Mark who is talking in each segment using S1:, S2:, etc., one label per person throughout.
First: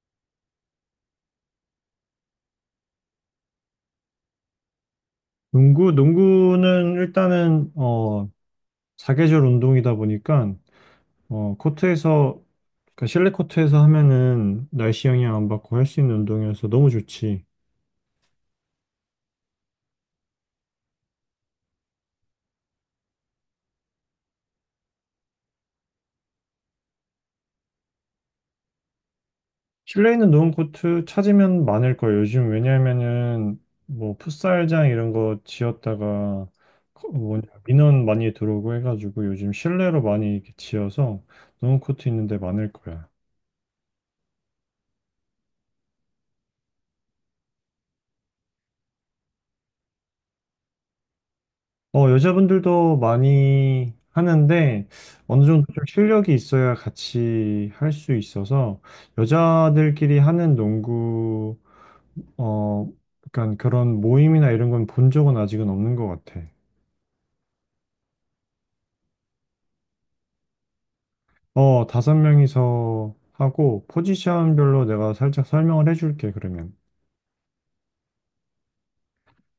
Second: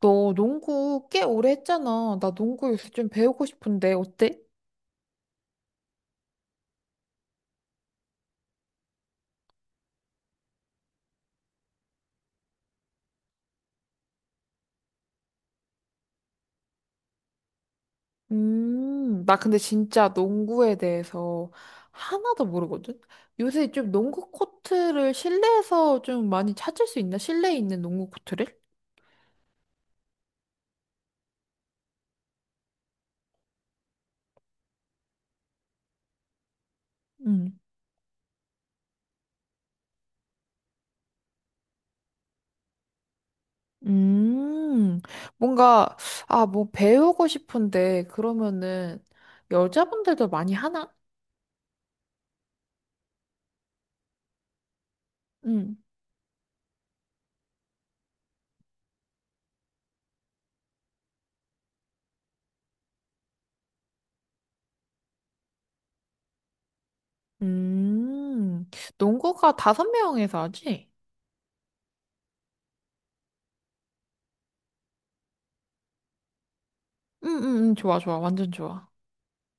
S1: 너 농구 꽤 오래 했잖아. 나 농구 요새 좀 배우고 싶은데, 어때?
S2: 농구는 일단은 사계절 운동이다 보니까 코트에서 그러니까 실내 코트에서 하면은 날씨 영향 안 받고 할 수 있는 운동이어서 너무 좋지.
S1: 나 근데 진짜 농구에 대해서 하나도 모르거든? 요새 좀 농구 코트를 실내에서 좀 많이 찾을 수 있나? 실내에 있는 농구 코트를?
S2: 실내에 있는 농구 코트 찾으면 많을 거예요. 요즘 왜냐면은 뭐 풋살장 이런 거 지었다가 뭐냐
S1: 음.
S2: 민원 많이 들어오고 해가지고 요즘 실내로 많이 이렇게 지어서 농구 코트 있는 데 많을 거야.
S1: 음, 뭔가, 아, 뭐 배우고 싶은데, 그러면은 여자분들도 많이 하나?
S2: 여자분들도 많이 하는데 어느 정도
S1: 음.
S2: 좀 실력이 있어야 같이 할 수 있어서 여자들끼리 하는 농구 어 약간 그런 모임이나 이런 건 본 적은 아직은 없는 것 같아.
S1: 음, 농구가 다섯 명에서 하지?
S2: 5명이서 하고 포지션별로 내가 살짝 설명을 해줄게 그러면.
S1: 응, 응, 응, 좋아, 좋아, 완전 좋아.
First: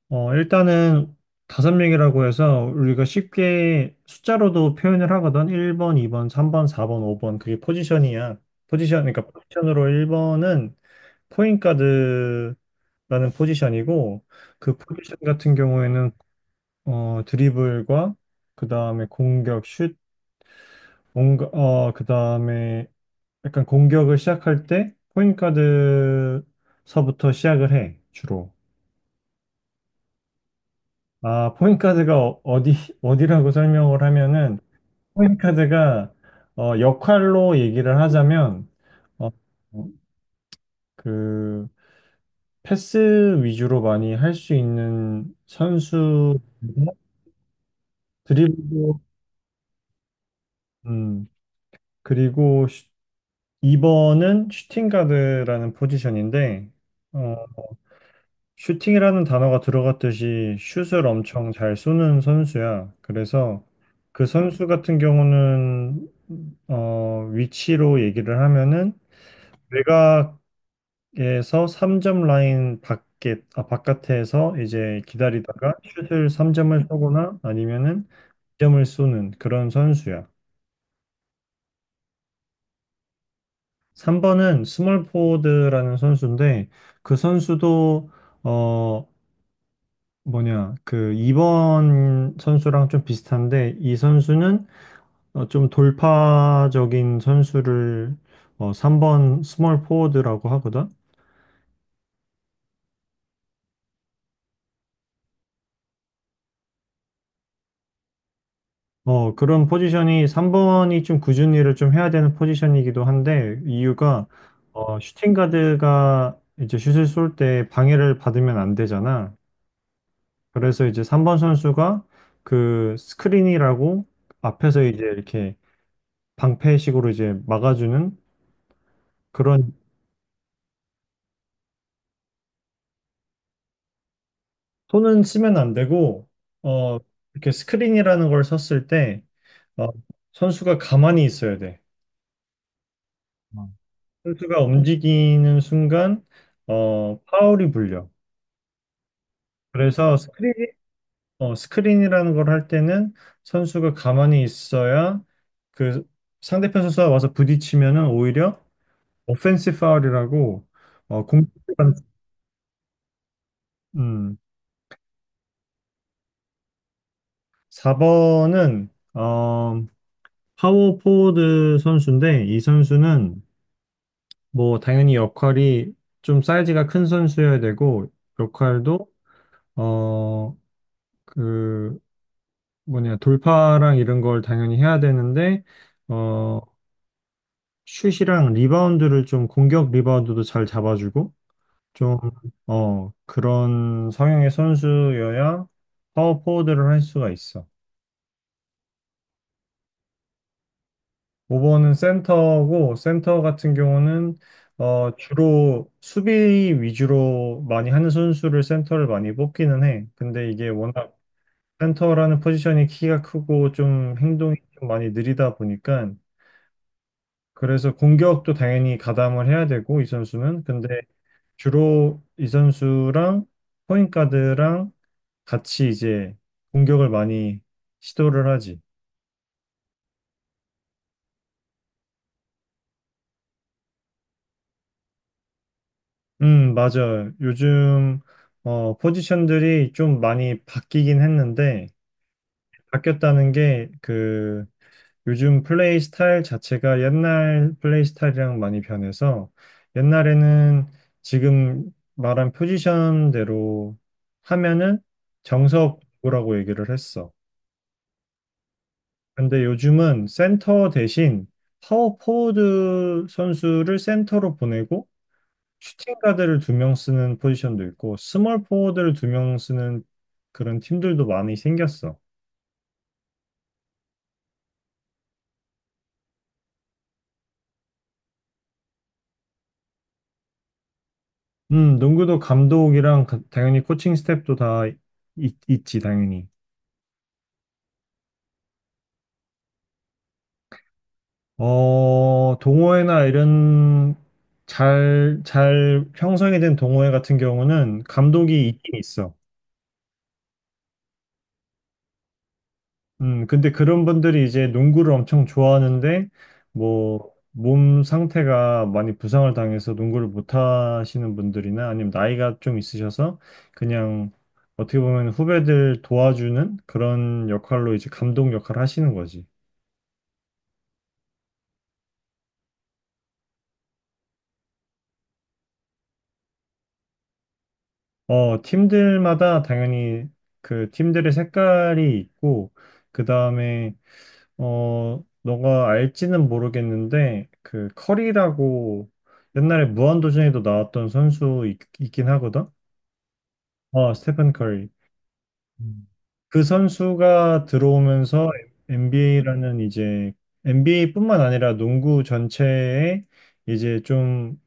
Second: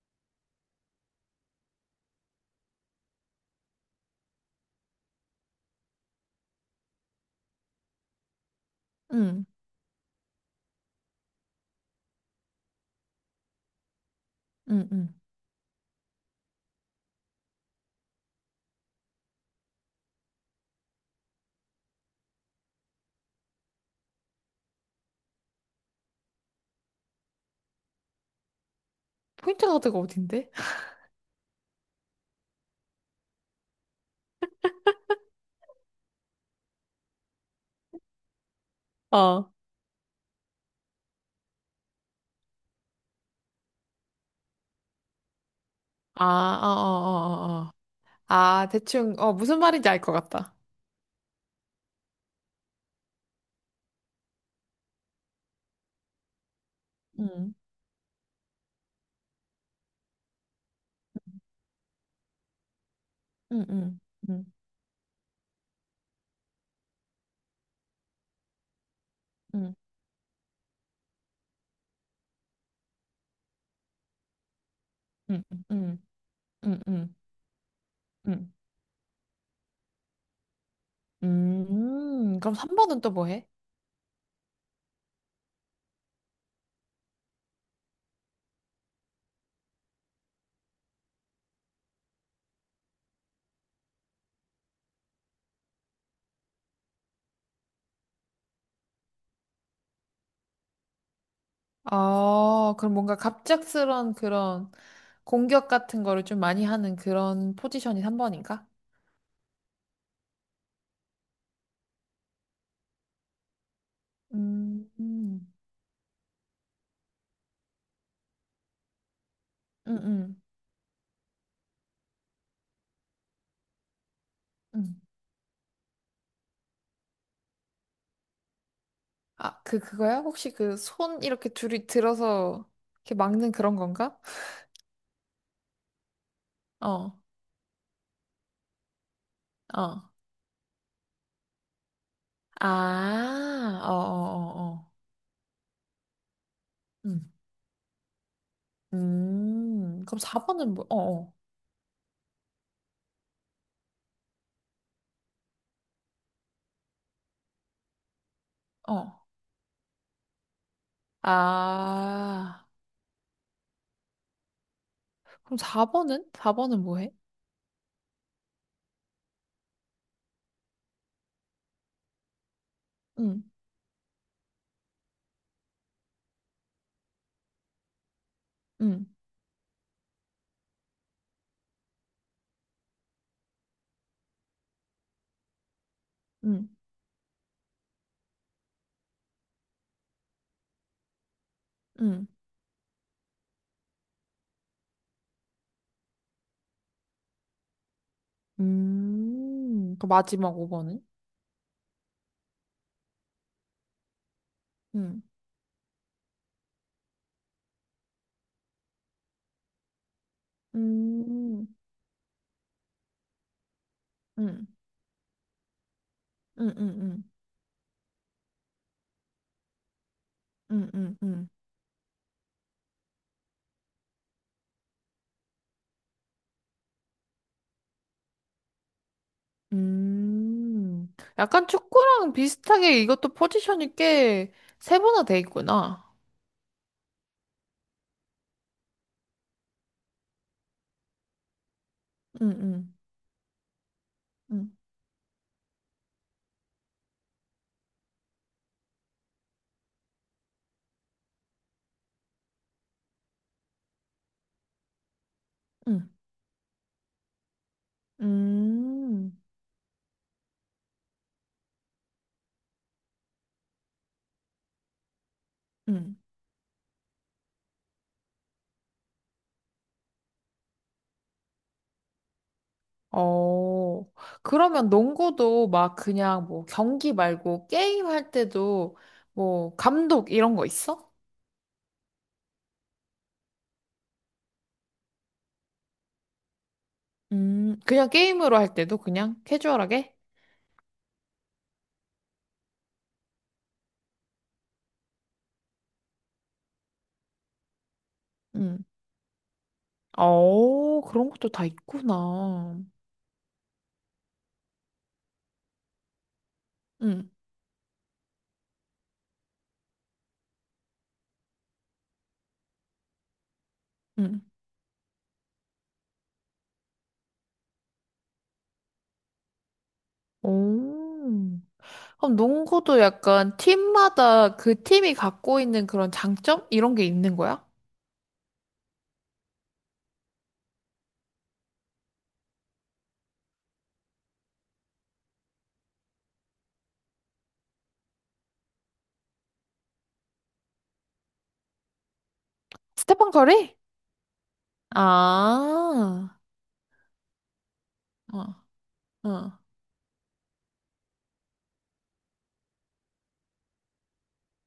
S2: 일단은 5명이라고 해서 우리가 쉽게 숫자로도 표현을 하거든. 1번, 2번, 3번, 4번, 5번. 그게 포지션이야. 포지션, 그러니까
S1: 응.
S2: 포지션으로 1번은 포인 가드라는 포지션이고 그
S1: 응, 응.
S2: 포지션 같은 경우에는 드리블과 그다음에 공격, 슛, 뭔가 그다음에 약간 공격을 시작할 때 포인 가드서부터 시작을 해, 주로.
S1: 포인트 카드가 어딘데?
S2: 아, 포인카드가 어디라고 설명을 하면은, 포인카드가, 역할로 얘기를 하자면, 어,
S1: 어.
S2: 그, 패스 위주로 많이 할 수 있는
S1: 아,
S2: 선수,
S1: 어, 어, 어, 어. 어. 아,
S2: 드리블,
S1: 대충, 어, 무슨 말인지 알 것 같다.
S2: 음, 그리고 2번은 슈팅가드라는 포지션인데, 어,
S1: 응,
S2: 슈팅이라는 단어가 들어갔듯이 슛을 엄청 잘 쏘는 선수야. 그래서
S1: 응, 응,
S2: 그
S1: 응,
S2: 선수 같은 경우는 위치로 얘기를 하면은
S1: 응,
S2: 외곽에서 3점 라인 밖에 아, 바깥에서 이제
S1: 응,
S2: 기다리다가
S1: 응,
S2: 슛을 3점을
S1: 응, 응,
S2: 쏘거나 아니면은
S1: 응.
S2: 2점을 쏘는 그런 선수야.
S1: 그럼 3번은 또 뭐 해?
S2: 3번은 스몰 포워드라는 선수인데 그 선수도 어, 뭐냐, 그 2번 선수랑 좀 비슷한데 이 선수는 좀 돌파적인 선수를 3번 스몰 포워드라고 하거든.
S1: 아, 그럼 뭔가 갑작스런 그런 공격 같은 거를 좀 많이 하는 그런 포지션이 3번인가?
S2: 그런 포지션이 3번이 좀 꾸준히를 좀 해야 되는 포지션이기도 한데 이유가
S1: 음,
S2: 슈팅
S1: 음,
S2: 가드가 이제 슛을 쏠 때 방해를 받으면 안 되잖아.
S1: 음, 음,
S2: 그래서 이제 3번 선수가 그 스크린이라고 앞에서
S1: 음.
S2: 이제 이렇게 방패식으로 이제 막아주는
S1: 아,
S2: 그런
S1: 그, 그거야? 혹시 그 손 이렇게 둘이 들어서 이렇게 막는 그런 건가?
S2: 손은 쓰면 안 되고, 어, 음.
S1: 어.
S2: 이렇게 스크린이라는 걸 썼을 때, 어,
S1: 어.
S2: 선수가 가만히 있어야 돼. 어.
S1: 아, 어, 어,
S2: 선수가
S1: 어, 어.
S2: 움직이는 순간,
S1: 음.
S2: 파울이 불려.
S1: 음.
S2: 그래서
S1: 그럼
S2: 스크린,
S1: 4번은 뭐, 어,
S2: 어, 스크린이라는 걸 할 때는 선수가 가만히 있어야 그 상대편 선수가 와서 부딪히면은 오히려
S1: 어, 어.
S2: 오펜시 파울이라고, 공,
S1: 아.
S2: 음,
S1: 그럼 4번은? 4번은 뭐 해?
S2: 4번은, 어, 파워 포워드 선수인데, 이 선수는
S1: 응,
S2: 뭐 당연히 역할이 좀 사이즈가 큰 선수여야 되고
S1: 응,
S2: 역할도 어 그 뭐냐 돌파랑 이런 걸 당연히 해야 되는데 어
S1: 응,
S2: 슛이랑 리바운드를 좀 공격 리바운드도 잘 잡아주고 좀
S1: 응.
S2: 그런 성향의 선수여야 파워 포워드를 할 수가 있어.
S1: 음. 그 마지막 5번은?
S2: 5번은 센터고 센터 같은 경우는
S1: 응,
S2: 주로 수비 위주로 많이 하는 선수를 센터를 많이 뽑기는 해. 근데 이게 워낙
S1: 음,
S2: 센터라는 포지션이 키가 크고 좀 행동이
S1: 응,
S2: 좀 많이 느리다 보니까
S1: 응, 응,
S2: 그래서 공격도 당연히 가담을 해야 되고 이 선수는 근데
S1: 응, 응, 응.
S2: 주로 이 선수랑 포인트가드랑 같이 이제 공격을 많이 시도를 하지.
S1: 음. 약간 축구랑 비슷하게 이것도 포지션이 꽤 세분화돼 있구나.
S2: 맞아요. 요즘, 포지션들이 좀 많이 바뀌긴 했는데,
S1: 응, 응,
S2: 바뀌었다는 게, 그,
S1: 응,
S2: 요즘 플레이 스타일 자체가 옛날 플레이 스타일이랑 많이 변해서, 옛날에는 지금 말한 포지션대로 하면은
S1: 응.
S2: 정석구라고 얘기를 했어.
S1: 음.
S2: 근데 요즘은 센터 대신 파워 포워드 선수를 센터로 보내고, 슈팅
S1: 음.
S2: 가드를 2명 쓰는 포지션도 있고 스몰 포워드를 2명 쓰는 그런 팀들도 많이 생겼어.
S1: 어, 그러면 농구도 막 그냥 뭐 경기 말고 게임 할 때도 뭐 감독 이런 거 있어?
S2: 농구도 감독이랑 당연히 코칭 스태프도 다 있지, 당연히.
S1: 그냥 게임으로 할 때도 그냥 캐주얼하게?
S2: 동호회나 이런 잘 형성이 된 동호회 같은 경우는 감독이
S1: 음.
S2: 있긴 있어.
S1: 어, 그런 것도 다 있구나.
S2: 근데 그런 분들이 이제 농구를 엄청 좋아하는데,
S1: 음,
S2: 뭐, 몸 상태가 많이 부상을 당해서 농구를 못 하시는 분들이나 아니면 나이가 좀 있으셔서 그냥
S1: 음.
S2: 어떻게 보면 후배들 도와주는 그런 역할로 이제 감독 역할을 하시는 거지.
S1: 오. 그럼 농구도 약간 팀마다 그 팀이 갖고 있는 그런 장점? 이런 게 있는 거야?
S2: 팀들마다 당연히 그 팀들의 색깔이 있고, 그 다음에 너가 알지는 모르겠는데, 그, 커리라고 옛날에 무한도전에도 나왔던 선수 있긴 하거든?
S1: 스테판 커리?
S2: 스테픈 커리. 음.
S1: 아,
S2: 그 선수가
S1: 어,
S2: 들어오면서
S1: 어.
S2: NBA라는 이제 NBA뿐만 아니라 농구 전체에 이제 좀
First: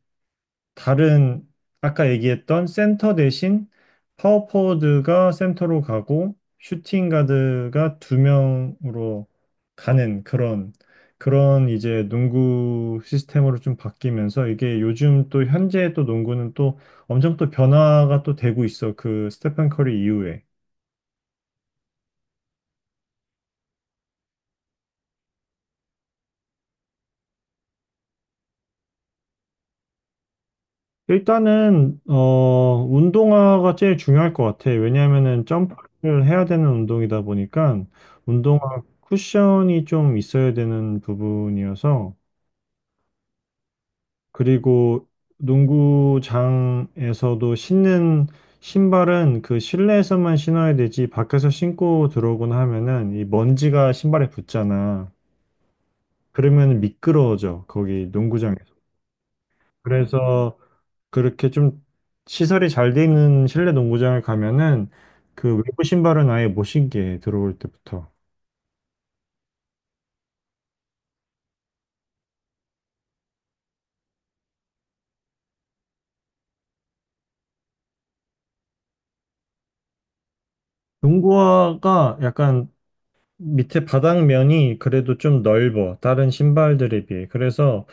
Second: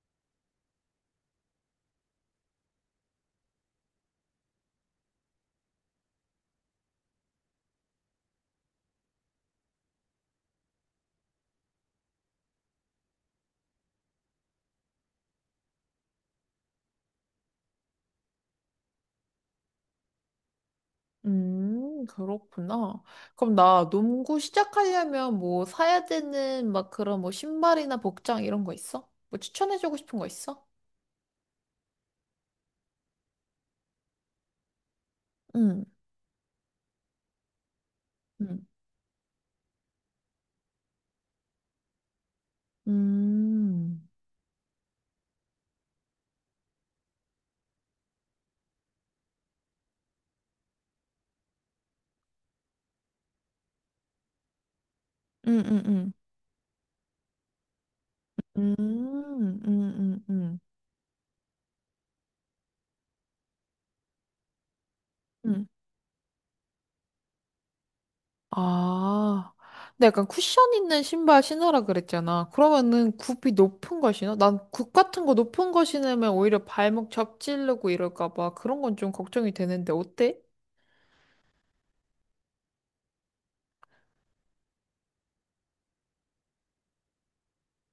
S2: 다른 아까 얘기했던 센터 대신 파워포워드가 센터로 가고 슈팅 가드가 2명으로 가는 그런 이제 농구 시스템으로 좀 바뀌면서 이게 요즘 또 현재 또 농구는 또 엄청 또 변화가 또 되고 있어. 그 스테판 커리 이후에.
S1: 그렇구나. 그럼 나 농구 시작하려면 뭐 사야 되는 막 그런 뭐 신발이나 복장 이런 거 있어? 뭐 추천해주고 싶은 거 있어?
S2: 일단은 운동화가 제일 중요할 것 같아. 왜냐하면은
S1: 응,
S2: 점프를 해야 되는 운동이다 보니까 운동화
S1: 응,
S2: 쿠션이 좀 있어야 되는 부분이어서
S1: 음,
S2: 그리고 농구장에서도 신는 신발은 그 실내에서만 신어야 되지 밖에서 신고 들어오거나 하면은 이 먼지가 신발에 붙잖아.
S1: 응, 응, 응,
S2: 그러면 미끄러워져 거기 농구장에서.
S1: 음, 음, 음,
S2: 그래서
S1: 음,
S2: 그렇게 좀 시설이 잘 돼 있는 실내 농구장을 가면은 그
S1: 음.
S2: 외부 신발은 아예 못 신게 해, 들어올 때부터.
S1: 아, 근데 약간 쿠션 있는 신발 신으라 그랬잖아. 그러면은 굽이 높은 걸 신어? 난 굽 같은 거 높은 거 신으면 오히려 발목 접질르고 이럴까 봐 그런 건 좀 걱정이 되는데 어때?
S2: 농구화가 약간 밑에 바닥면이 그래도 좀 넓어. 다른 신발들에 비해. 그래서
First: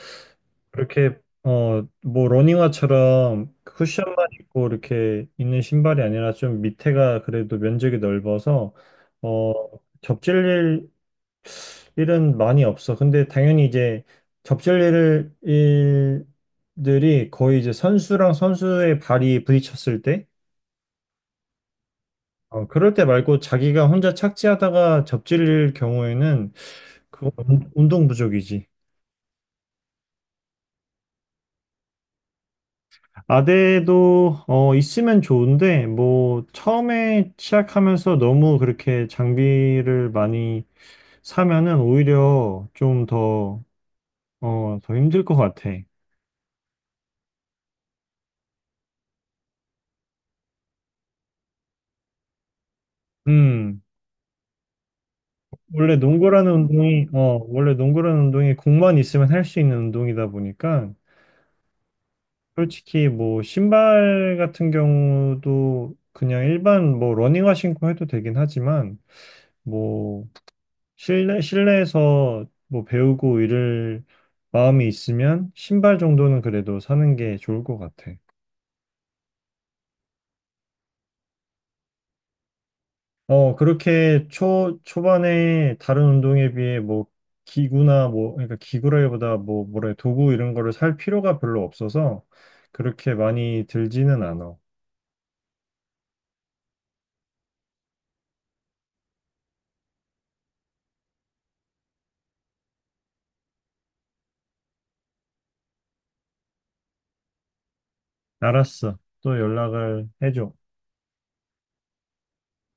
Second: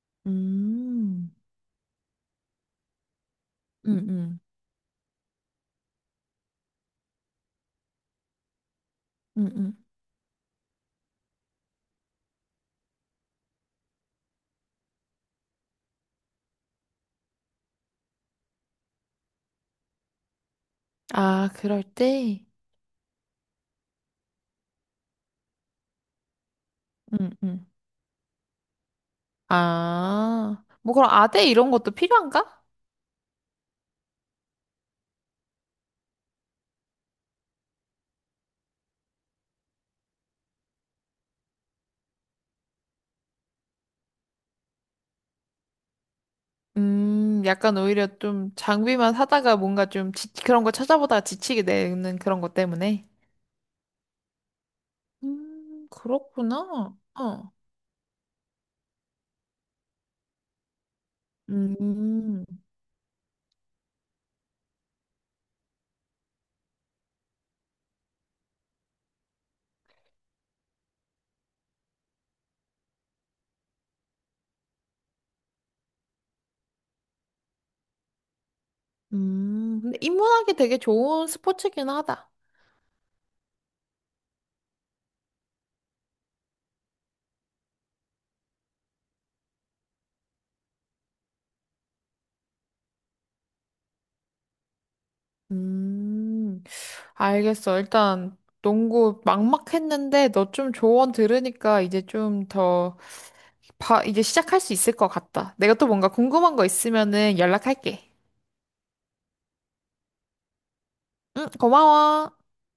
S2: 그렇게
S1: 음,
S2: 뭐 러닝화처럼
S1: 음,
S2: 쿠션만
S1: 음.
S2: 있고 이렇게 있는 신발이 아니라 좀 밑에가 그래도 면적이 넓어서
S1: 음,
S2: 어
S1: 음.
S2: 접질릴 일은 많이 없어. 근데 당연히 이제 접질 일, 일들이 거의 이제 선수랑 선수의 발이 부딪혔을 때,
S1: 아, 그럴 때?
S2: 그럴 때 말고 자기가 혼자 착지하다가 접질릴 경우에는
S1: 음,
S2: 그건
S1: 음.
S2: 운동 부족이지.
S1: 아, 뭐 그럼 아대 이런 것도 필요한가?
S2: 아대도 있으면 좋은데 뭐 처음에 시작하면서 너무 그렇게 장비를 많이 사면은 오히려 좀 더 힘들 것 같아.
S1: 약간 오히려 좀 장비만 사다가 뭔가 그런 거 찾아보다가 지치게 되는 그런 것 때문에.
S2: 음. 원래 농구라는
S1: 그렇구나.
S2: 운동이, 어,
S1: 어.
S2: 원래 농구라는 운동이 공만 있으면 할 수 있는 운동이다 보니까,
S1: 음,
S2: 솔직히 뭐, 신발 같은 경우도 그냥 일반 뭐, 러닝화 신고 해도 되긴 하지만, 뭐, 실내에서 뭐, 배우고 이럴 마음이 있으면, 신발 정도는 그래도 사는 게 좋을 것 같아.
S1: 근데 입문하기 되게 좋은 스포츠긴 하다.
S2: 그렇게 초반에 다른 운동에 비해 뭐 기구나 뭐, 그러니까 기구라기보다 뭐래, 도구 이런 거를 살 필요가 별로 없어서 그렇게 많이 들지는 않아.
S1: 음, 알겠어. 일단 농구 막막했는데 너 좀 조언 들으니까 이제 좀 더, 봐, 이제 시작할 수 있을 것 같다. 내가 또 뭔가 궁금한 거 있으면은 연락할게.
S2: 알았어. 또 연락을 해줘.
S1: 응, 고마워.